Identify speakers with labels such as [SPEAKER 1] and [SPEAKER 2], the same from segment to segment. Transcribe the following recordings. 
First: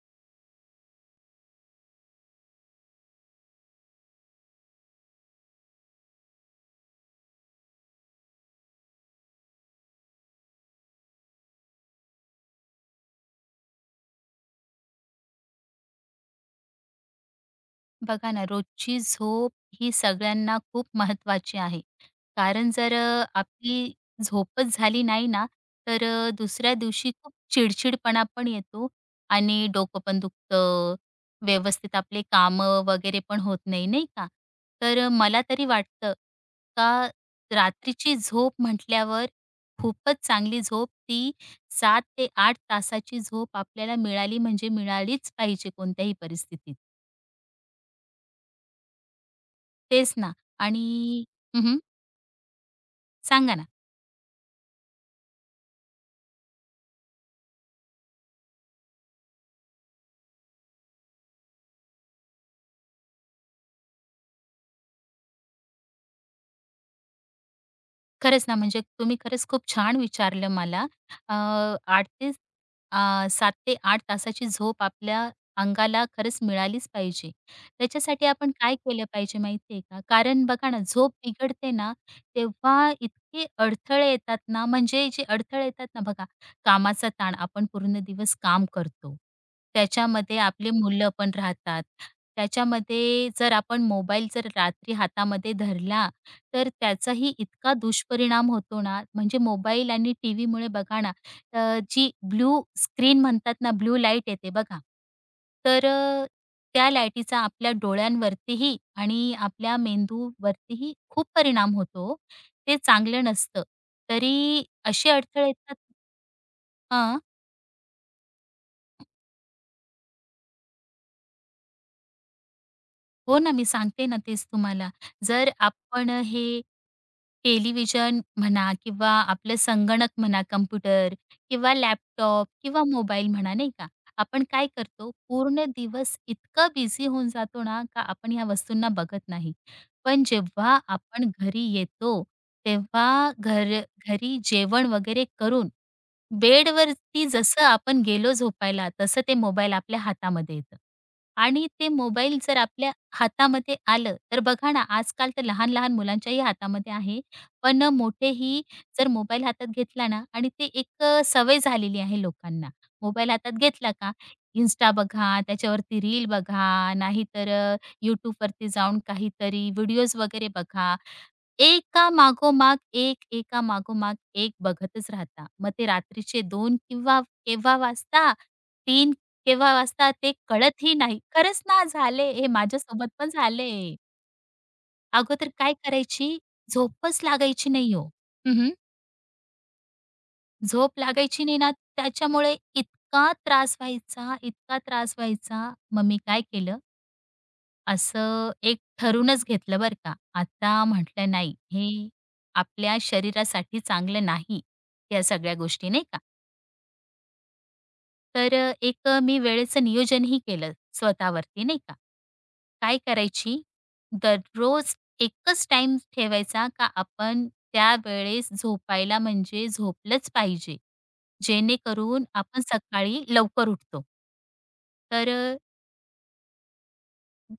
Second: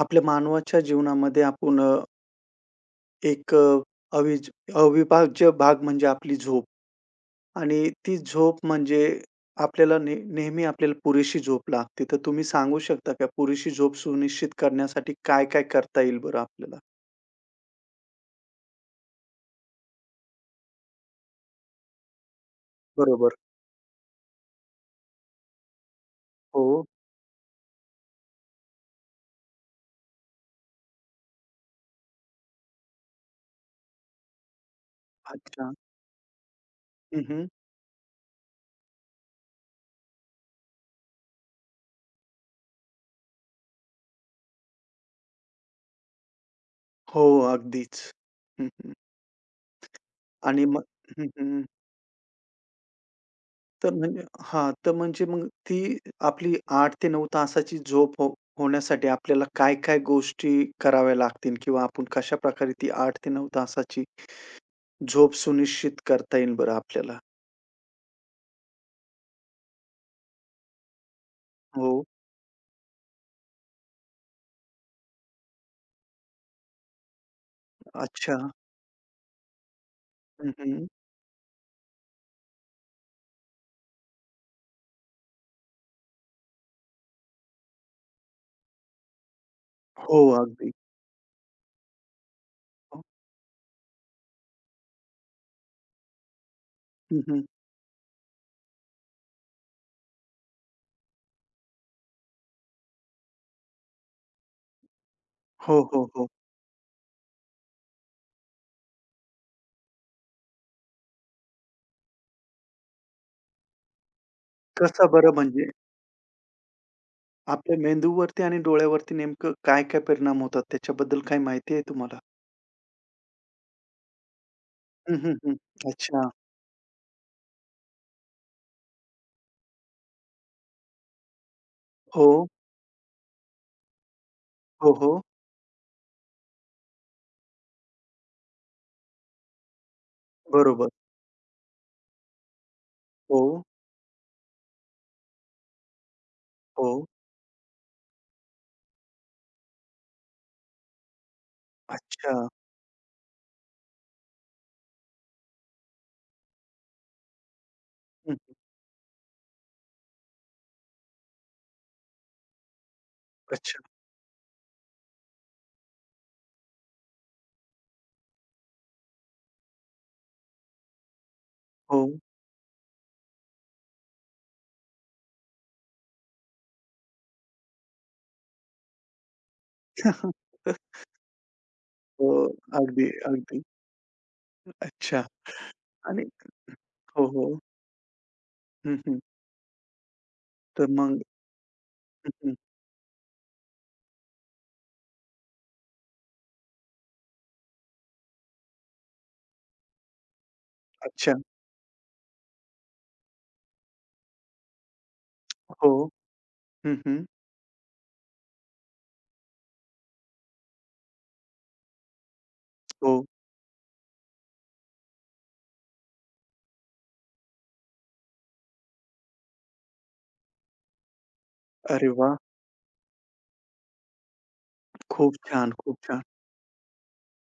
[SPEAKER 1] आपल्या मानवाच्या जीवनामध्ये आपण एक अविभाज्य भाग म्हणजे आपली झोप आणि ती झोप म्हणजे आपल्याला नेहमी आपल्याला पुरेशी झोप लागते. तर तुम्ही सांगू शकता का पुरेशी झोप सुनिश्चित करण्यासाठी काय-काय करता येईल बरं आपल्याला?
[SPEAKER 2] बघा ना, रोजची झोप ही सगळ्यांना खूप महत्त्वाची आहे. कारण जर
[SPEAKER 1] बरोबर.
[SPEAKER 2] आपली झोपच झाली नाही ना, तर
[SPEAKER 1] हो.
[SPEAKER 2] दुसऱ्या दिवशी खूप चिडचिडपणा पण येतो आणि डोकं पण दुखतं, व्यवस्थित आपले कामं वगैरे पण होत नाही, नाही का? तर मला तरी
[SPEAKER 1] अच्छा.
[SPEAKER 2] वाटतं का
[SPEAKER 1] हं, हं.
[SPEAKER 2] रात्रीची झोप म्हटल्यावर खूपच चांगली झोप ती 7 ते 8 तासाची झोप आपल्याला मिळाली म्हणजे मिळालीच पाहिजे कोणत्याही परिस्थितीत.
[SPEAKER 1] हो, अगदीच. हं, हं.
[SPEAKER 2] तेच ना.
[SPEAKER 1] आणि मग
[SPEAKER 2] आणि
[SPEAKER 1] हं, हं.
[SPEAKER 2] हं, सांगा ना?
[SPEAKER 1] तर म्हणजे हां, तर म्हणजे मग ती आपली 8 ते 9 तासाची झोप होण्यासाठी आपल्याला काय-काय गोष्टी कराव्या लागतील किंवा आपण कशाप्रकारे ती 8 ते 9 तासाची झोप सुनिश्चित करता येईल बरं आपल्याला?
[SPEAKER 2] खरंच ना, म्हणजे तुम्ही खरंच खूप छान विचारलं मला. अ,
[SPEAKER 1] हो.
[SPEAKER 2] 8 ते अ, 7 ते 8 तासाची झोप आपल्या अंगाला खरंच मिळालीच पाहिजे. त्याच्यासाठी
[SPEAKER 1] अच्छा.
[SPEAKER 2] आपण काय केलं पाहिजे माहिती आहे का? कारण
[SPEAKER 1] हं,
[SPEAKER 2] बघा ना,
[SPEAKER 1] हं.
[SPEAKER 2] झोप बिघडते ना, तेव्हा इतके अडथळे येतात ना, म्हणजे जे अडथळे येतात ना बघा, कामाचा ताण, आपण पूर्ण दिवस काम करतो.
[SPEAKER 1] हो,
[SPEAKER 2] त्याच्यामध्ये
[SPEAKER 1] अगदी.
[SPEAKER 2] आपली मुलं पण राहतात.
[SPEAKER 1] हो.
[SPEAKER 2] त्याच्यामध्ये जर आपण मोबाईल जर रात्री हातामध्ये धरला तर
[SPEAKER 1] हं,
[SPEAKER 2] त्याचाही
[SPEAKER 1] हं.
[SPEAKER 2] इतका दुष्परिणाम होतो ना, म्हणजे मोबाईल आणि टीव्हीमुळे बघा ना, जी ब्लू स्क्रीन म्हणतात ना, ब्लू लाईट येते बघा.
[SPEAKER 1] हो,
[SPEAKER 2] तर
[SPEAKER 1] हो, हो.
[SPEAKER 2] त्या लाईटीचा आपल्या डोळ्यांवरतीही आणि आपल्या मेंदूवरतीही खूप परिणाम होतो ओ. ते चांगलं नसतं. तरी
[SPEAKER 1] कसं
[SPEAKER 2] असे
[SPEAKER 1] बरं
[SPEAKER 2] अडथळे
[SPEAKER 1] म्हणजे?
[SPEAKER 2] येतात. हां.
[SPEAKER 1] आपल्या मेंदूवरती आणि डोळ्यावरती नेमकं काय-काय परिणाम होतात त्याच्याबद्दल काही माहिती आहे तुम्हाला?
[SPEAKER 2] हो ना, मी सांगते ना तेच तुम्हाला.
[SPEAKER 1] हं, हं,
[SPEAKER 2] जर
[SPEAKER 1] हं.
[SPEAKER 2] आपण
[SPEAKER 1] अच्छा.
[SPEAKER 2] हे टेलिव्हिजन म्हणा किंवा आपलं संगणक म्हणा, कॉम्प्युटर किंवा
[SPEAKER 1] हो.
[SPEAKER 2] लॅपटॉप किंवा मोबाईल म्हणा, नाही का. आपण काय
[SPEAKER 1] हो,
[SPEAKER 2] करतो,
[SPEAKER 1] हो.
[SPEAKER 2] पूर्ण दिवस इतका बिझी होऊन जातो ना, का आपण ह्या वस्तूंना बघत नाही. पण जेव्हा
[SPEAKER 1] बरोबर.
[SPEAKER 2] आपण घरी येतो, तेव्हा
[SPEAKER 1] हो,
[SPEAKER 2] घरी जेवण वगैरे करून
[SPEAKER 1] हो.
[SPEAKER 2] बेडवरती जसं आपण गेलो झोपायला, तसं ते मोबाईल आपल्या हातामध्ये येतं. आणि ते
[SPEAKER 1] अच्छा.
[SPEAKER 2] मोबाईल जर आपल्या हातामध्ये आलं, तर बघा ना, आजकाल तर लहान-लहान मुलांच्याही हातामध्ये आहे. पण
[SPEAKER 1] हं, हं.
[SPEAKER 2] मोठेही जर मोबाईल हातात घेतला ना आणि ते एक सवय झालेली आहे लोकांना. मोबाईल हातात
[SPEAKER 1] अच्छा.
[SPEAKER 2] घेतला का Insta बघा, त्याच्यावरती रील बघा, नाहीतर YouTubeवरती जाऊन काहीतरी व्हिडिओज वगैरे बघा.
[SPEAKER 1] हो.
[SPEAKER 2] एका मागोमाग एक, एका मागोमाग एक बघतच राहता. मग ते रात्रीचे 2 किंवा केव्हा वाजता, 3 केव्हा वाजता ते कळतही नाही. खरंच ना
[SPEAKER 1] हो.
[SPEAKER 2] झाले हे
[SPEAKER 1] अगदी,
[SPEAKER 2] माझ्यासोबत पण
[SPEAKER 1] अगदी.
[SPEAKER 2] झाले.
[SPEAKER 1] अच्छा
[SPEAKER 2] अगोदर काय
[SPEAKER 1] आणि
[SPEAKER 2] करायची झोपच
[SPEAKER 1] हो, हो.
[SPEAKER 2] लागायची नाही हो. हं,
[SPEAKER 1] हं, हं. तर
[SPEAKER 2] झोप
[SPEAKER 1] मग
[SPEAKER 2] लागायची नाही ना,
[SPEAKER 1] हं,
[SPEAKER 2] त्याच्यामुळे
[SPEAKER 1] हं.
[SPEAKER 2] इतका त्रास व्हायचा, इतका त्रास व्हायचा. मग मी काय केलं, असं एक ठरूनच घेतलं बरं का. आता म्हटलं
[SPEAKER 1] अच्छा.
[SPEAKER 2] नाही, हे आपल्या शरीरासाठी चांगलं नाही, या सगळ्या गोष्टी
[SPEAKER 1] हो.
[SPEAKER 2] नाही का.
[SPEAKER 1] हं, हं.
[SPEAKER 2] तर मी वेळेचं नियोजनही केलं स्वतःवरती नाही का. काय
[SPEAKER 1] हो.
[SPEAKER 2] करायची, दररोज एकच टाईम ठेवायचा का आपण त्यावेळेस झोपायला म्हणजे झोपलंच पाहिजे.
[SPEAKER 1] अरे
[SPEAKER 2] जेणेकरून
[SPEAKER 1] वाह!
[SPEAKER 2] आपण सकाळी लवकर उठतो. तर
[SPEAKER 1] खूप
[SPEAKER 2] अ,
[SPEAKER 1] छान, खूप छान.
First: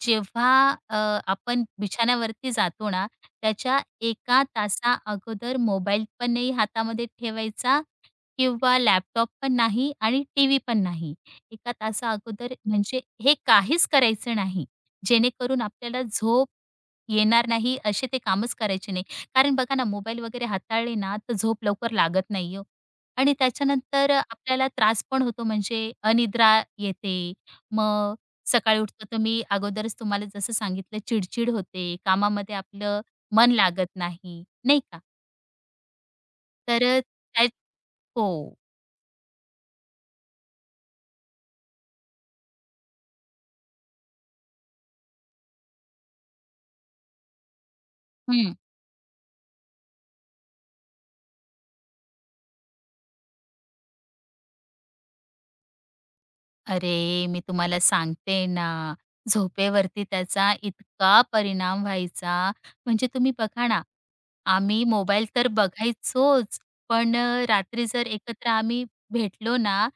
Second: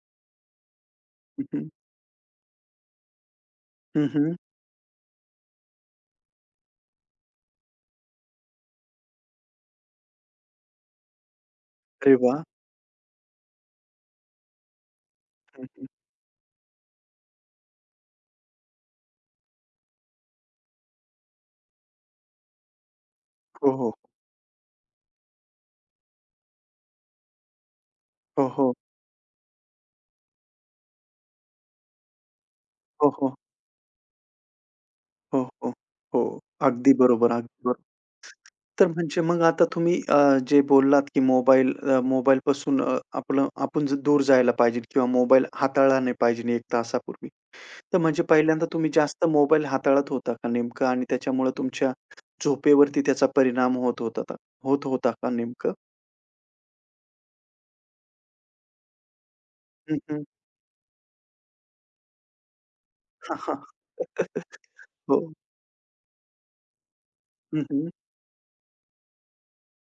[SPEAKER 2] जेव्हा अ,
[SPEAKER 1] हं,
[SPEAKER 2] आपण
[SPEAKER 1] हं.
[SPEAKER 2] बिछाण्यावरती जातो ना, त्याच्या
[SPEAKER 1] हं,
[SPEAKER 2] 1
[SPEAKER 1] हं.
[SPEAKER 2] तासा अगोदर मोबाईल पण नाही हातामध्ये ठेवायचा किंवा लॅपटॉप पण नाही आणि टीव्ही पण नाही. एका तासा
[SPEAKER 1] अरे वाह!
[SPEAKER 2] अगोदर म्हणजे हे काहीच करायचं नाही. जेणेकरून
[SPEAKER 1] हं, हं.
[SPEAKER 2] आपल्याला झोप येणार नाही असे ते कामच करायचे नाही. कारण बघा ना मोबाईल वगैरे हाताळले ना तर झोप लवकर लागत नाही हो. आणि
[SPEAKER 1] हो, हो.
[SPEAKER 2] त्याच्यानंतर आपल्याला त्रास पण होतो म्हणजे अनिद्रा येते. मग
[SPEAKER 1] हो, हो.
[SPEAKER 2] सकाळी उठतो तर मी अगोदरच तुम्हाला जसं सांगितलं चिडचिड होते. कामामध्ये आपलं
[SPEAKER 1] हो, हो.
[SPEAKER 2] मन लागत नाही, नाही का?
[SPEAKER 1] हो, हो. हो.
[SPEAKER 2] तर
[SPEAKER 1] अगदी बरोबर,
[SPEAKER 2] त्या
[SPEAKER 1] अगदी बरोबर.
[SPEAKER 2] हो.
[SPEAKER 1] तर म्हणजे मग आता तुम्ही जे बोललात, की मोबाईल मोबाईलपासून आपलं आपण दूर जायला पाहिजे किंवा मोबाईल हाताळला नाही पाहिजे 1 तासापूर्वी. तर म्हणजे
[SPEAKER 2] हं.
[SPEAKER 1] पहिल्यांदा तुम्ही जास्त मोबाईल हाताळत होता का नेमकं? आणि त्याच्यामुळे तुमच्या झोपेवरती त्याचा परिणाम होत होता का नेमकं?
[SPEAKER 2] अरे, मी तुम्हाला सांगते ना,
[SPEAKER 1] हं,
[SPEAKER 2] झोपेवरती
[SPEAKER 1] हं.
[SPEAKER 2] त्याचा इतका परिणाम व्हायचा. म्हणजे तुम्ही
[SPEAKER 1] हां, हां.
[SPEAKER 2] बघा ना, आम्ही
[SPEAKER 1] हो.
[SPEAKER 2] मोबाईल तर बघायचोच, पण
[SPEAKER 1] हं,
[SPEAKER 2] रात्री
[SPEAKER 1] हं.
[SPEAKER 2] जर एकत्र आम्ही भेटलो ना,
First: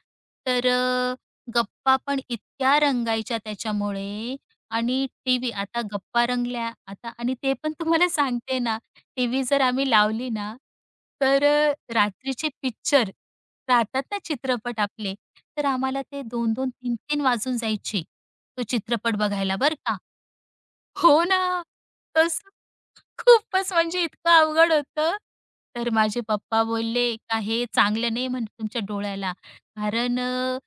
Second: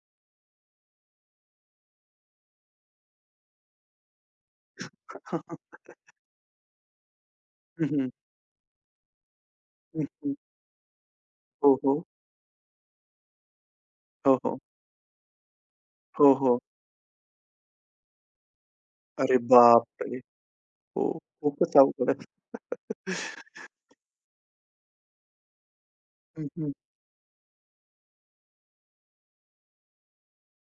[SPEAKER 2] तर गप्पा पण इतक्या रंगायच्या त्याच्यामुळे आणि
[SPEAKER 1] हां,
[SPEAKER 2] टीव्ही आता गप्पा रंगल्या आता आणि ते पण तुम्हाला सांगते ना, टीव्ही जर आम्ही लावली ना, तर
[SPEAKER 1] हो, हो.
[SPEAKER 2] रात्रीचे पिक्चर राहतात ना
[SPEAKER 1] हो, हो.
[SPEAKER 2] चित्रपट आपले, तर आम्हाला ते
[SPEAKER 1] हो, हो.
[SPEAKER 2] 2-2, 3-3 वाजून जायचे, तो चित्रपट
[SPEAKER 1] अरे
[SPEAKER 2] बघायला बरं का.
[SPEAKER 1] बापरे! हो.
[SPEAKER 2] हो ना,
[SPEAKER 1] खूपच अवघड आहे.
[SPEAKER 2] तसं खूपच म्हणजे इतकं अवघड होतं. तर माझे पप्पा
[SPEAKER 1] हं,
[SPEAKER 2] बोलले, "का हे चांगलं नाही म्हणे तुमच्या डोळ्याला." कारण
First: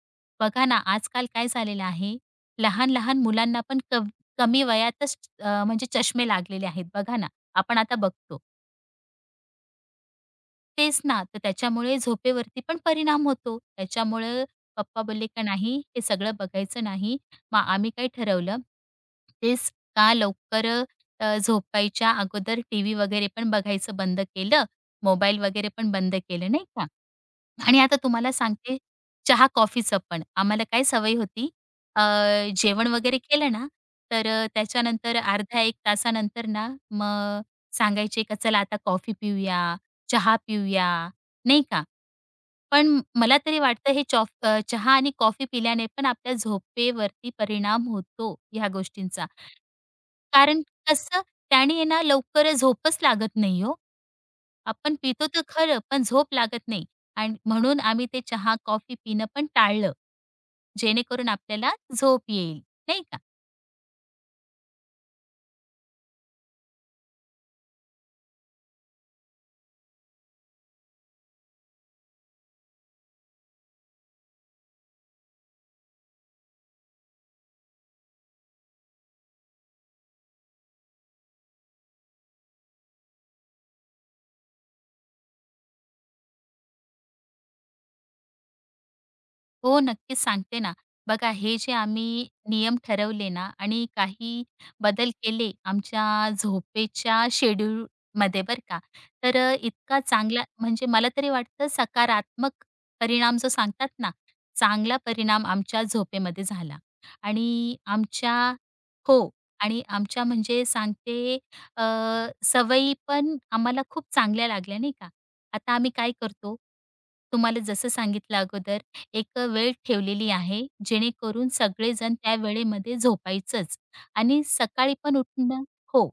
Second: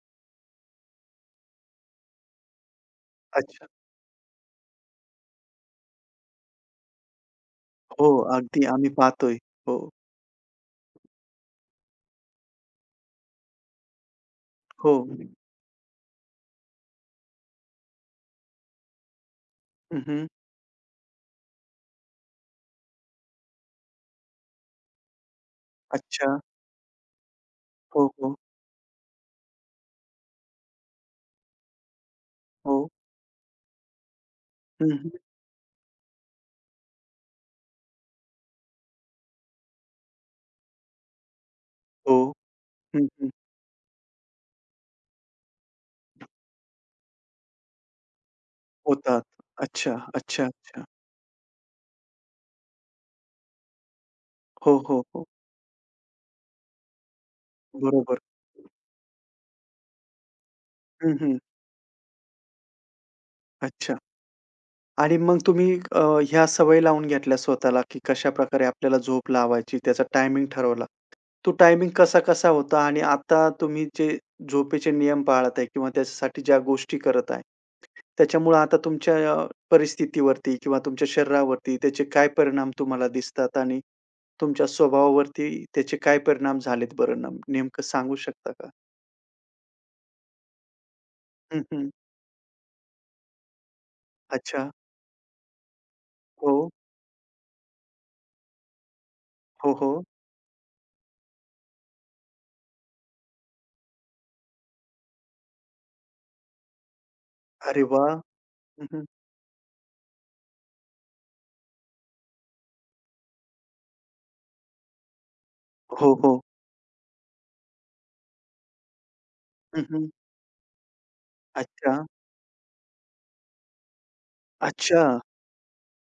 [SPEAKER 2] बघा ना, आजकाल काय झालेलं आहे, लहान-लहान मुलांना
[SPEAKER 1] अच्छा.
[SPEAKER 2] पण कमी वयातच म्हणजे चष्मे लागलेले आहेत बघा ना. आपण आता
[SPEAKER 1] हो,
[SPEAKER 2] बघतो.
[SPEAKER 1] अगदी आम्ही पाहतोय. हो.
[SPEAKER 2] तेच ना. तर त्याच्यामुळे झोपेवरती पण परिणाम होतो. त्याच्यामुळं
[SPEAKER 1] हो.
[SPEAKER 2] पप्पा बोलले का नाही हे सगळं बघायचं नाही. मग आम्ही काय ठरवलं, तेच का
[SPEAKER 1] हं,
[SPEAKER 2] लवकर झोपायच्या अगोदर टीव्ही वगैरे पण बघायचं बंद केलं. मोबाईल वगैरे पण बंद
[SPEAKER 1] अच्छा.
[SPEAKER 2] केलं नाही का. आणि आता
[SPEAKER 1] हो,
[SPEAKER 2] तुम्हाला
[SPEAKER 1] हो.
[SPEAKER 2] सांगते चहा कॉफीचं पण. आम्हाला काय सवय होती अ, जेवण
[SPEAKER 1] हो.
[SPEAKER 2] वगैरे केलं ना, तर
[SPEAKER 1] हं,
[SPEAKER 2] त्याच्यानंतर अर्धा 1 तासानंतर ना, मग सांगायचे का चला आता कॉफी पिऊया चहा पिऊया, नाही का?
[SPEAKER 1] हो.
[SPEAKER 2] पण
[SPEAKER 1] हं,
[SPEAKER 2] मला तरी वाटतं हे चहा आणि कॉफी पिल्याने पण आपल्या झोपेवरती परिणाम होतो ह्या
[SPEAKER 1] होतात.
[SPEAKER 2] गोष्टींचा.
[SPEAKER 1] अच्छा, अच्छा,
[SPEAKER 2] कारण
[SPEAKER 1] अच्छा.
[SPEAKER 2] कसं त्याने आहे ना लवकर झोपच लागत नाही हो.
[SPEAKER 1] हो,
[SPEAKER 2] आपण
[SPEAKER 1] हो, हो.
[SPEAKER 2] पितो तर खरं, पण झोप लागत नाही आणि म्हणून आम्ही
[SPEAKER 1] बरोबर.
[SPEAKER 2] ते चहा, कॉफी पिणं पण टाळलं.
[SPEAKER 1] हं,
[SPEAKER 2] जेणेकरून
[SPEAKER 1] हं.
[SPEAKER 2] आपल्याला झोप येईल, नाही
[SPEAKER 1] अच्छा. आणि मग तुम्ही ह्या सवयी लावून घेतल्या स्वतःला, की कशाप्रकारे आपल्याला झोप लावायची, त्याचा टायमिंग ठरवला. तो टायमिंग कसा-कसा होता आणि आता तुम्ही जे झोपेचे नियम पाळत आहे किंवा त्याच्यासाठी ज्या गोष्टी करत आहे, त्याच्यामुळं आता तुमच्या परिस्थितीवरती किंवा तुमच्या शरीरावरती त्याचे काय परिणाम तुम्हाला दिसतात आणि तुमच्या स्वभावावरती त्याचे काय परिणाम झालेत बरं नेमकं सांगू शकता का?
[SPEAKER 2] हो, नक्कीच सांगते ना. बघा हे
[SPEAKER 1] हं,
[SPEAKER 2] जे
[SPEAKER 1] हं.
[SPEAKER 2] आम्ही नियम ठरवले ना आणि काही
[SPEAKER 1] अच्छा.
[SPEAKER 2] बदल केले आमच्या
[SPEAKER 1] हो.
[SPEAKER 2] झोपेच्या शेड्यूलमध्ये बरं का. तर
[SPEAKER 1] हो,
[SPEAKER 2] इतका
[SPEAKER 1] हो.
[SPEAKER 2] चांगला म्हणजे मला तरी वाटतं सकारात्मक परिणाम जो सांगतात ना, चांगला परिणाम आमच्या झोपेमध्ये झाला. आणि
[SPEAKER 1] अरे वाह!
[SPEAKER 2] आमच्या
[SPEAKER 1] हं, हं.
[SPEAKER 2] हो. आणि आमच्या म्हणजे सांगते अ, सवयी पण आम्हाला खूप चांगल्या लागल्या नाही का. आता आम्ही
[SPEAKER 1] हो,
[SPEAKER 2] काय
[SPEAKER 1] हो.
[SPEAKER 2] करतो, तुम्हाला जसं सांगितलं अगोदर एक वेळ
[SPEAKER 1] हं, हं.
[SPEAKER 2] ठेवलेली आहे, जेणेकरून
[SPEAKER 1] अच्छा.
[SPEAKER 2] सगळेजण त्या वेळेमध्ये झोपायचंच आणि सकाळी
[SPEAKER 1] अच्छा.
[SPEAKER 2] पण उठणं हो.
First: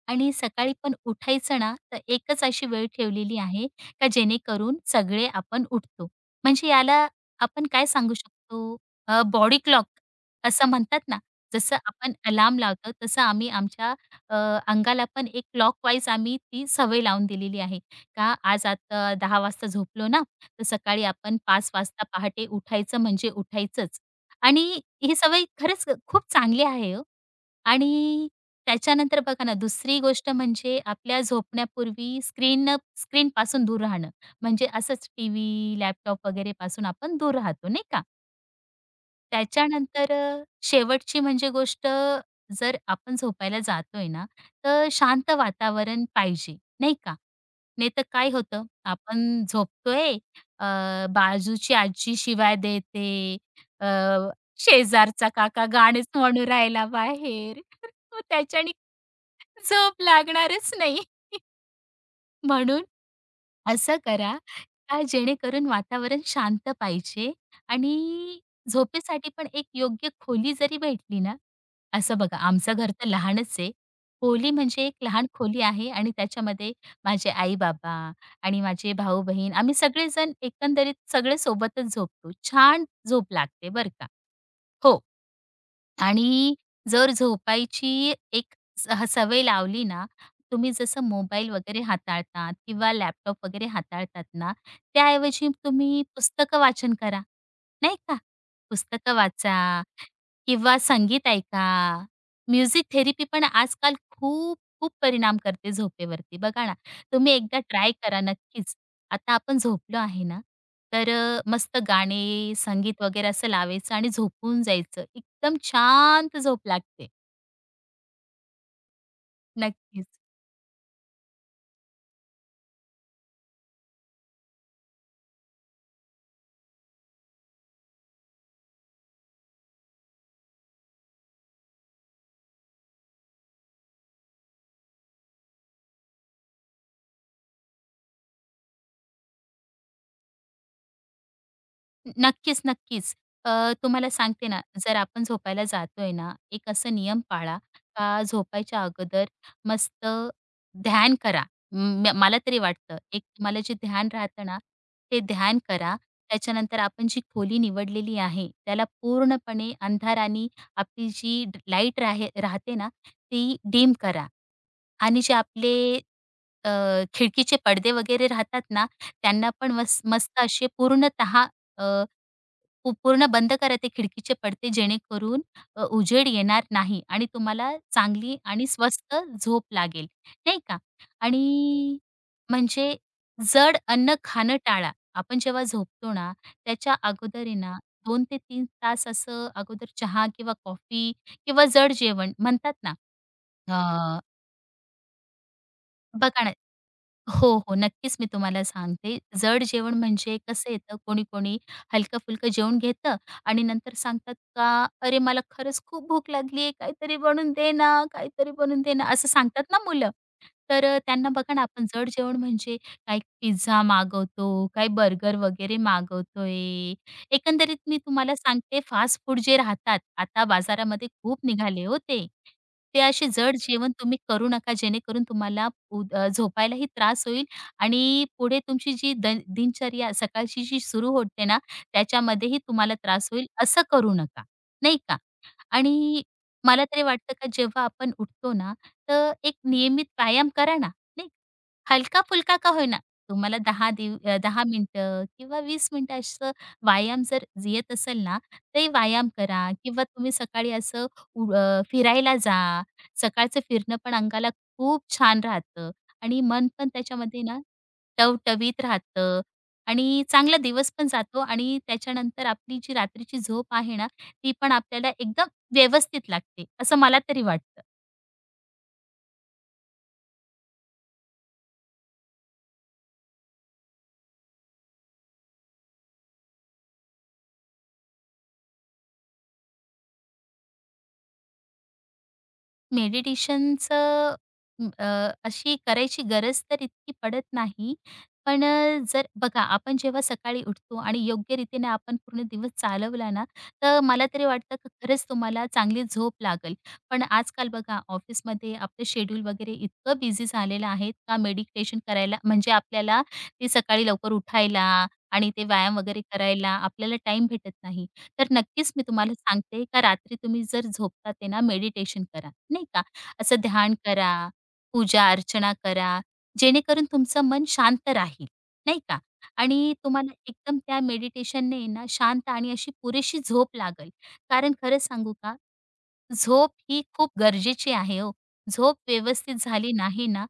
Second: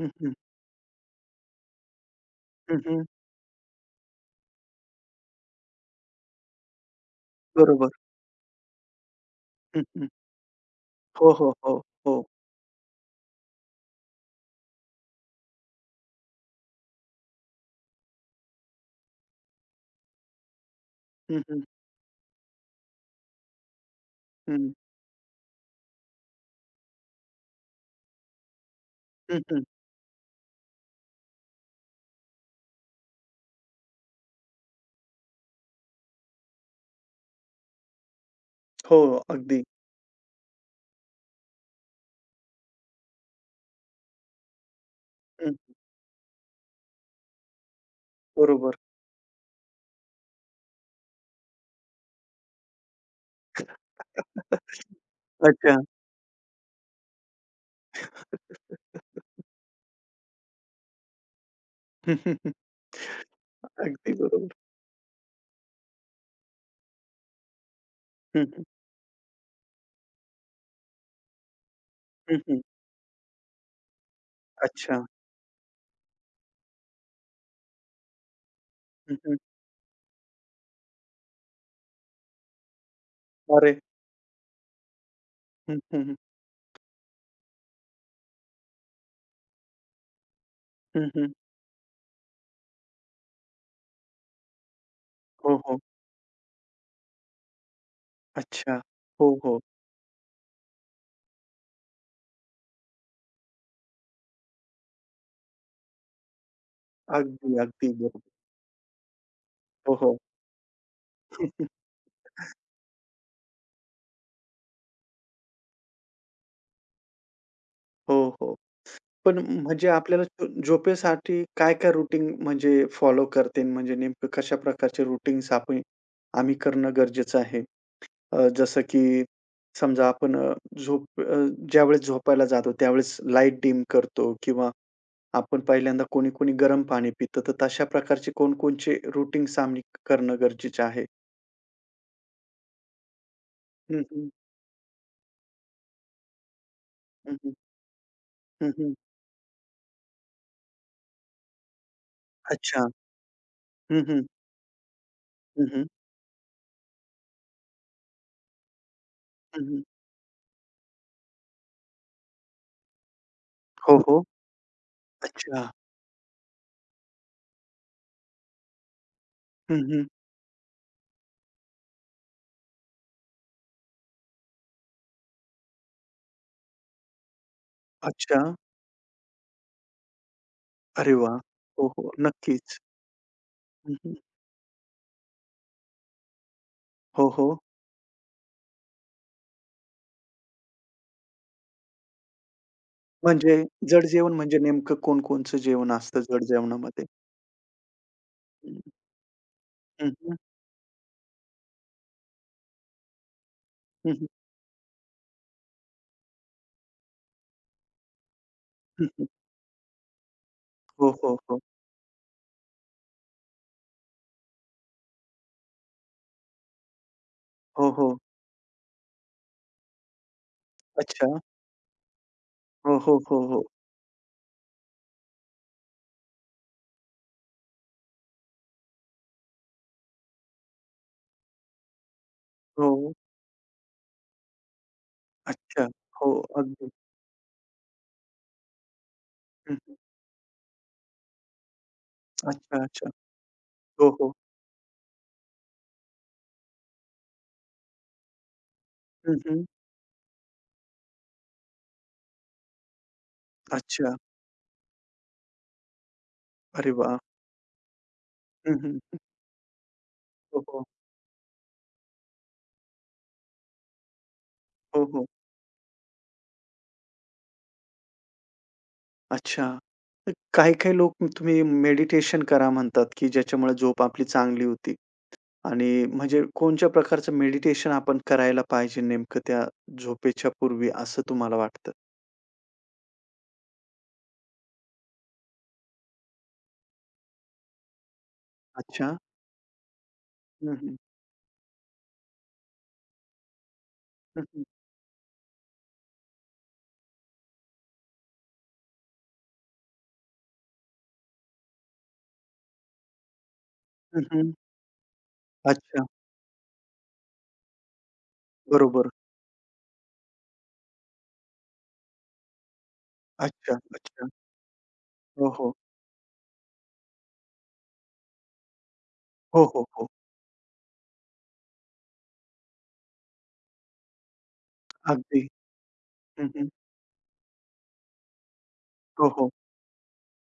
[SPEAKER 1] हं,
[SPEAKER 2] आणि
[SPEAKER 1] हं.
[SPEAKER 2] सकाळी पण उठायचं ना, तर एकच अशी
[SPEAKER 1] हं,
[SPEAKER 2] वेळ
[SPEAKER 1] हं.
[SPEAKER 2] ठेवलेली आहे का जेणेकरून सगळे आपण उठतो. म्हणजे याला आपण काय
[SPEAKER 1] बरोबर.
[SPEAKER 2] सांगू शकतो बॉडी
[SPEAKER 1] हं,
[SPEAKER 2] क्लॉक
[SPEAKER 1] हं.
[SPEAKER 2] असं म्हणतात ना,
[SPEAKER 1] हो, हो, हो,
[SPEAKER 2] जसं आपण
[SPEAKER 1] हो.
[SPEAKER 2] अलार्म लावतो तसं आम्ही आमच्या अ, अंगाला पण एक क्लॉकवाईज आम्ही ती सवय लावून दिलेली आहे. का आज आता 10 वाजता झोपलो ना, तर सकाळी आपण
[SPEAKER 1] हं, हं.
[SPEAKER 2] 5 वाजता पहाटे उठायचं म्हणजे उठायचंच. आणि
[SPEAKER 1] हं.
[SPEAKER 2] ही सवय खरंच खूप चांगली आहे हो. आणि त्याच्यानंतर
[SPEAKER 1] हं,
[SPEAKER 2] बघा ना,
[SPEAKER 1] हं.
[SPEAKER 2] दुसरी गोष्ट म्हणजे आपल्या झोपण्यापूर्वी स्क्रीनपासून दूर राहणं. म्हणजे असंच टीव्ही, लॅपटॉप वगैरेपासून आपण दूर राहतो नाही का?
[SPEAKER 1] हो, अगदी.
[SPEAKER 2] त्याच्यानंतर शेवटची म्हणजे गोष्ट जर आपण झोपायला जातोय ना, तर शांत
[SPEAKER 1] हं.
[SPEAKER 2] वातावरण पाहिजे, नाही का? नाहीतर काय होतं,
[SPEAKER 1] बरोबर.
[SPEAKER 2] आपण झोपतोय, अ, बाजूची आजी शिवाय देते, अ, शेजारचा काका
[SPEAKER 1] अच्छा.
[SPEAKER 2] गाणेच म्हणू राहिला बाहेर, मग त्याच्याने झोप लागणारच नाही.
[SPEAKER 1] हं, हं, हं.
[SPEAKER 2] म्हणून असं
[SPEAKER 1] अगदी
[SPEAKER 2] करा
[SPEAKER 1] बरोबर.
[SPEAKER 2] का जेणेकरून वातावरण शांत पाहिजे आणि
[SPEAKER 1] हं, हं.
[SPEAKER 2] झोपेसाठी पण एक योग्य खोली जरी भेटली ना, असं बघा
[SPEAKER 1] हं, हं.
[SPEAKER 2] आमचं घर तर लहानच आहे. खोली म्हणजे एक
[SPEAKER 1] अच्छा.
[SPEAKER 2] लहान खोली आहे आणि त्याच्यामध्ये माझे आई-बाबा आणि माझे
[SPEAKER 1] हं, हं.
[SPEAKER 2] भाऊ-बहीण आम्ही सगळेजण एकंदरीत सगळे सोबतच झोपतो. छान झोप लागते
[SPEAKER 1] अरे!
[SPEAKER 2] बरं का. हो.
[SPEAKER 1] हं, हं, हं.
[SPEAKER 2] आणि जर झोपायची एक सवय लावली ना, तुम्ही जसं
[SPEAKER 1] हं, हं.
[SPEAKER 2] मोबाईल वगैरे हाताळतात किंवा लॅपटॉप वगैरे हाताळतात ना, त्याऐवजी
[SPEAKER 1] हो, हो.
[SPEAKER 2] तुम्ही पुस्तकं वाचन करा, नाही का?
[SPEAKER 1] अच्छा.
[SPEAKER 2] पुस्तकं
[SPEAKER 1] हो, हो.
[SPEAKER 2] वाचा किंवा संगीत ऐका. म्युझिक थेरपी पण आजकाल खूप खूप परिणाम करते झोपेवरती. बघा ना, तुम्ही
[SPEAKER 1] अगदी,
[SPEAKER 2] एकदा ट्राय
[SPEAKER 1] अगदी बरोबर.
[SPEAKER 2] करा नक्कीच. आता आपण
[SPEAKER 1] हो,
[SPEAKER 2] झोपलो
[SPEAKER 1] हो.
[SPEAKER 2] आहे ना, तर मस्त गाणे, संगीत वगैरे असं लावायचं आणि झोपून जायचं. एकदम शांत झोप लागते.
[SPEAKER 1] हो, हो. पण म्हणजे
[SPEAKER 2] नक्कीच.
[SPEAKER 1] आपल्याला झोपेसाठी काय-काय रूटीन म्हणजे फॉलो करते? म्हणजे नेमकं कशा प्रकारचे रूटीन्स आपण आम्ही करणं गरजेचं आहे? जसं की समजा आपण झोप अ, ज्यावेळेस झोपायला जातो त्यावेळेस लाईट डिम करतो किंवा आपण पहिल्यांदा कोणी-कोणी गरम पाणी पितं, तर तशा प्रकारचे कोणकोणचे रूटीन्स आम्ही करणं गरजेचे आहे?
[SPEAKER 2] नक्कीच, नक्कीच.
[SPEAKER 1] हं,
[SPEAKER 2] तुम्हाला
[SPEAKER 1] हं.
[SPEAKER 2] सांगते ना, जर आपण झोपायला जातोय ना, एक असा नियम
[SPEAKER 1] हं, हं.
[SPEAKER 2] पाळा का झोपायच्या
[SPEAKER 1] हं,
[SPEAKER 2] अगोदर मस्त ध्यान करा. मला तरी
[SPEAKER 1] अच्छा.
[SPEAKER 2] वाटतं, एक तुम्हाला जे
[SPEAKER 1] हं,
[SPEAKER 2] ध्यान
[SPEAKER 1] हं.
[SPEAKER 2] राहतं ना, ते ध्यान
[SPEAKER 1] हं, हं.
[SPEAKER 2] करा. त्याच्यानंतर आपण जी खोली निवडलेली आहे, त्याला पूर्णपणे
[SPEAKER 1] हं,
[SPEAKER 2] अंधाराने आपली जी लाईट राहते ना, ती डिम
[SPEAKER 1] हो, हो.
[SPEAKER 2] करा. आणि जे
[SPEAKER 1] अच्छा.
[SPEAKER 2] आपले अ, खिडकीचे पडदे वगैरे राहतात ना, त्यांना पण
[SPEAKER 1] हं, हं.
[SPEAKER 2] मस्त असे पूर्णतः पूर्ण बंद करा ते खिडकीचे पड़ते जेणेकरून उजेड येणार नाही आणि तुम्हाला चांगली
[SPEAKER 1] अच्छा.
[SPEAKER 2] आणि स्वस्त झोप लागेल, नाही का?
[SPEAKER 1] अरे वाह!
[SPEAKER 2] आणि
[SPEAKER 1] हो, हो. नक्कीच.
[SPEAKER 2] म्हणजे जड
[SPEAKER 1] हं,
[SPEAKER 2] अन्न
[SPEAKER 1] हं.
[SPEAKER 2] खाणं टाळा. आपण जेव्हा झोपतो ना, त्याच्या
[SPEAKER 1] हो,
[SPEAKER 2] अगोदर आहे
[SPEAKER 1] हो.
[SPEAKER 2] ना 2 ते 3 तास असं अगोदर चहा किंवा कॉफी किंवा जड जेवण म्हणतात ना,
[SPEAKER 1] म्हणजे जड
[SPEAKER 2] अ,
[SPEAKER 1] जेवण म्हणजे नेमकं कोण-कोणचं जेवण असतं
[SPEAKER 2] बघा
[SPEAKER 1] जड
[SPEAKER 2] ना
[SPEAKER 1] जेवणामध्ये?
[SPEAKER 2] हो, हो. नक्कीच मी तुम्हाला
[SPEAKER 1] हं,
[SPEAKER 2] सांगते. जड जेवण
[SPEAKER 1] हं, हं,
[SPEAKER 2] म्हणजे कसं येतं, कोणी-कोणी हलकं-फुलकं जेवण घेतं आणि नंतर
[SPEAKER 1] हं, हं,
[SPEAKER 2] सांगतात का, "अरे, मला खरंच खूप भूक लागली आहे. काहीतरी बनवून दे ना, काहीतरी बनवून दे ना."
[SPEAKER 1] हं, हं.
[SPEAKER 2] असं सांगतात ना मुलं. तर
[SPEAKER 1] हो,
[SPEAKER 2] त्यांना
[SPEAKER 1] हो,
[SPEAKER 2] बघा
[SPEAKER 1] हो.
[SPEAKER 2] ना, आपण जड जेवण म्हणजे काही पिझ्झा मागवतो, काही बर्गर वगैरे मागवतोय. एकंदरीत
[SPEAKER 1] हो,
[SPEAKER 2] मी
[SPEAKER 1] हो.
[SPEAKER 2] तुम्हाला सांगते फास्ट फूड जे राहतात, आता बाजारामध्ये
[SPEAKER 1] अच्छा.
[SPEAKER 2] खूप निघाले हो ते.
[SPEAKER 1] हो,
[SPEAKER 2] ते
[SPEAKER 1] हो,
[SPEAKER 2] असे
[SPEAKER 1] हो,
[SPEAKER 2] जड
[SPEAKER 1] हो.
[SPEAKER 2] जेवण तुम्ही करू नका जेणेकरून तुम्हाला झोपायलाही त्रास होईल आणि पुढे तुमची जी दिनचर्या सकाळची जी सुरू होते ना, त्याच्यामध्येही तुम्हाला
[SPEAKER 1] हो.
[SPEAKER 2] त्रास होईल. असं करू नका, नाही का?
[SPEAKER 1] अच्छा.
[SPEAKER 2] आणि
[SPEAKER 1] हो,
[SPEAKER 2] मला
[SPEAKER 1] अगदी.
[SPEAKER 2] तरी वाटतं का जेव्हा आपण उठतो ना, तर एक
[SPEAKER 1] हं, हं.
[SPEAKER 2] नियमित व्यायाम करा ना, नाही हलका-फुलका का
[SPEAKER 1] अच्छा,
[SPEAKER 2] होईना.
[SPEAKER 1] अच्छा.
[SPEAKER 2] तुम्हाला दहा
[SPEAKER 1] हो,
[SPEAKER 2] दिव
[SPEAKER 1] हो.
[SPEAKER 2] अ, 10 मिनिटं किंवा 20 मिनिटं असं व्यायाम जर येत असेल ना, ते व्यायाम
[SPEAKER 1] हं, हं.
[SPEAKER 2] करा किंवा तुम्ही सकाळी असं फिरायला जा. सकाळचं फिरणं
[SPEAKER 1] अच्छा.
[SPEAKER 2] पण अंगाला खूप छान राहतं आणि मन पण
[SPEAKER 1] अरे वाह!
[SPEAKER 2] त्याच्यामध्ये ना
[SPEAKER 1] हं,
[SPEAKER 2] टवटवीत
[SPEAKER 1] हं, हं.
[SPEAKER 2] राहतं आणि चांगला
[SPEAKER 1] हो, हो.
[SPEAKER 2] दिवस पण जातो आणि त्याच्यानंतर आपली जी रात्रीची झोप आहे ना, ती पण
[SPEAKER 1] हो,
[SPEAKER 2] आपल्याला
[SPEAKER 1] हो.
[SPEAKER 2] एकदम व्यवस्थित लागते, असं मला तरी वाटतं.
[SPEAKER 1] अच्छा. तर काही-काही लोक तुम्ही मेडिटेशन करा म्हणतात, की ज्याच्यामुळे झोप आपली चांगली होते. आणि म्हणजे कोणत्या प्रकारचं मेडिटेशन आपण करायला पाहिजे नेमकं त्या झोपेच्या पूर्वी असं तुम्हाला वाटतं?
[SPEAKER 2] मेडिटेशनचं म, अ, अशी करायची गरज तर इतकी पडत नाही. पण
[SPEAKER 1] अच्छा.
[SPEAKER 2] जर बघा आपण जेव्हा सकाळी
[SPEAKER 1] हं, हं.
[SPEAKER 2] उठतो आणि योग्यरीतीने आपण पूर्ण दिवस चालवला ना, तर मला
[SPEAKER 1] हं,
[SPEAKER 2] तरी
[SPEAKER 1] हं.
[SPEAKER 2] वाटतं की खरंच तुम्हाला चांगली झोप लागेल. पण आजकाल बघा ऑफिसमध्ये आपलं शेड्यूल वगैरे इतकं बिझी झालेलं आहे का मेडिटेशन करायला म्हणजे आपल्याला ते सकाळी
[SPEAKER 1] हं,
[SPEAKER 2] लवकर
[SPEAKER 1] हं.
[SPEAKER 2] उठायला आणि ते व्यायाम
[SPEAKER 1] अच्छा.
[SPEAKER 2] वगैरे करायला आपल्याला टाईम भेटत नाही. तर नक्कीच मी
[SPEAKER 1] बरोबर.
[SPEAKER 2] तुम्हाला सांगते का रात्री तुम्ही जर झोपता ते ना मेडिटेशन करा, नाही का. असं
[SPEAKER 1] अच्छा,
[SPEAKER 2] ध्यान
[SPEAKER 1] अच्छा.
[SPEAKER 2] करा, पूजा
[SPEAKER 1] हो, हो.
[SPEAKER 2] अर्चना करा, जेणेकरून तुमचं मन शांत राहील, नाही का.
[SPEAKER 1] हो, हो,
[SPEAKER 2] आणि
[SPEAKER 1] हो.
[SPEAKER 2] तुम्हाला एकदम त्या मेडिटेशनने ना शांत आणि अशी पुरेशी झोप लागेल. कारण खरं सांगू
[SPEAKER 1] अगदी.
[SPEAKER 2] का
[SPEAKER 1] हं, हं.
[SPEAKER 2] झोप ही खूप गरजेची आहे हो. झोप
[SPEAKER 1] हो, हो.
[SPEAKER 2] व्यवस्थित झाली नाही ना,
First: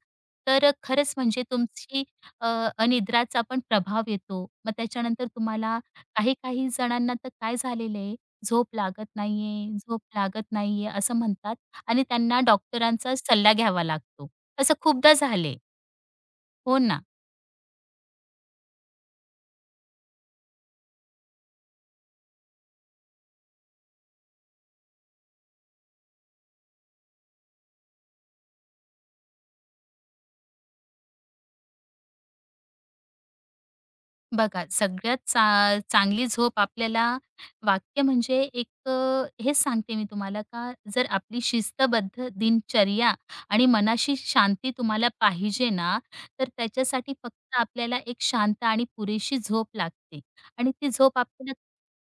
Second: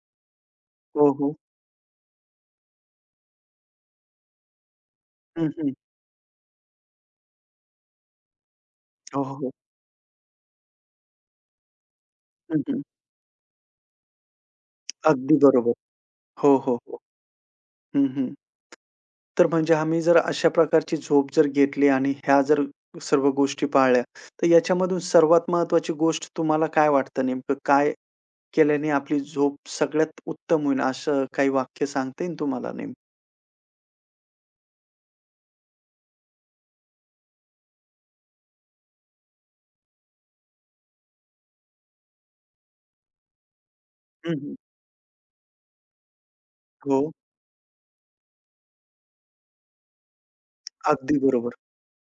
[SPEAKER 2] तर
[SPEAKER 1] हो,
[SPEAKER 2] खरंच
[SPEAKER 1] हो.
[SPEAKER 2] म्हणजे तुमची अ, अनिद्राचा पण प्रभाव येतो. मग त्याच्यानंतर
[SPEAKER 1] हं, हं.
[SPEAKER 2] तुम्हाला काही-काही जणांना तर काय झालेलं आहे, झोप लागत
[SPEAKER 1] हो, हो, हो.
[SPEAKER 2] नाहीये, झोप लागत नाहीये असं म्हणतात आणि त्यांना
[SPEAKER 1] हं, हं.
[SPEAKER 2] डॉक्टरांचा सल्ला घ्यावा लागतो. असं खूपदा
[SPEAKER 1] अगदी
[SPEAKER 2] झालंय.
[SPEAKER 1] बरोबर. हो, हो,
[SPEAKER 2] हो
[SPEAKER 1] हो.
[SPEAKER 2] ना.
[SPEAKER 1] हं, हं. तर म्हणजे आम्ही जर अशा प्रकारची झोप जर घेतली आणि ह्या जर सर्व गोष्टी पाळल्या, तर याच्यामधून सर्वात महत्त्वाची गोष्ट तुम्हाला काय वाटतं नेमकं काय केल्याने आपली झोप सगळ्यात उत्तम होईल, असं काही वाक्य सांगता येईल तुम्हाला नेमकं?
[SPEAKER 2] बघा, सगळ्यात चांगली झोप आपल्याला वाक्य म्हणजे एक हेच सांगते मी तुम्हाला का जर आपली शिस्तबद्ध दिनचर्या आणि मनाशी
[SPEAKER 1] हं, हं.
[SPEAKER 2] शांती तुम्हाला पाहिजे ना, तर
[SPEAKER 1] हो,
[SPEAKER 2] त्याच्यासाठी फक्त आपल्याला एक शांत आणि पुरेशी झोप लागते आणि ती
[SPEAKER 1] अगदी
[SPEAKER 2] झोप आपल्याला
[SPEAKER 1] बरोबर.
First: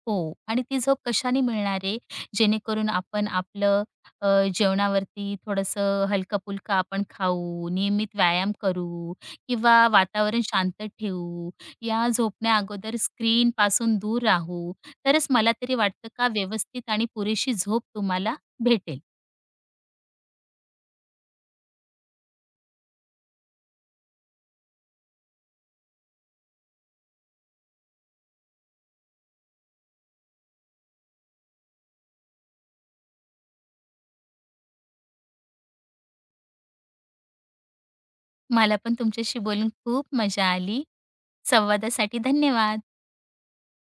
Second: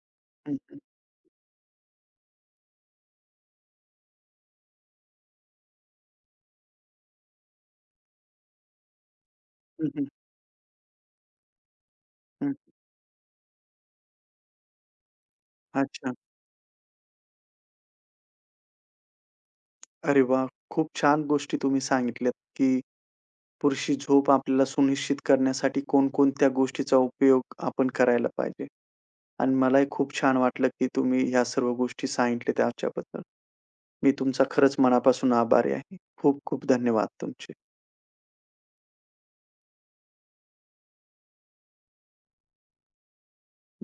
[SPEAKER 2] हो
[SPEAKER 1] हं,
[SPEAKER 2] आणि ती
[SPEAKER 1] हं.
[SPEAKER 2] झोप कशाने मिळणार आहे? जेणेकरून आपण आपलं अ, जेवणावरती थोडंसं हलकं आपण खाऊ, नियमित व्यायाम करू किंवा
[SPEAKER 1] हं, हं.
[SPEAKER 2] वातावरण शांत ठेवू. या
[SPEAKER 1] हं.
[SPEAKER 2] झोपण्या अगोदर स्क्रीनपासून दूर राहू, तरच मला तरी वाटतं
[SPEAKER 1] अच्छा.
[SPEAKER 2] का व्यवस्थित आणि पुरेशी झोप तुम्हाला भेटेल.
[SPEAKER 1] अरे वाह! खूप छान गोष्टी तुम्ही सांगितल्यात, की पुरेशी झोप आपल्याला सुनिश्चित करण्यासाठी कोणकोणत्या गोष्टीचा उपयोग आपण करायला पाहिजे. आणि मलाही खूप छान वाटलं, की तुम्ही ह्या सर्व गोष्टी सांगितल्या त्याच्याबद्दल. मी तुमचा खरंच मनापासून आभारी आहे. खूप खूप धन्यवाद तुमचे.
[SPEAKER 2] मला पण तुमच्याशी बोलून खूप मजा आली. संवादासाठी धन्यवाद.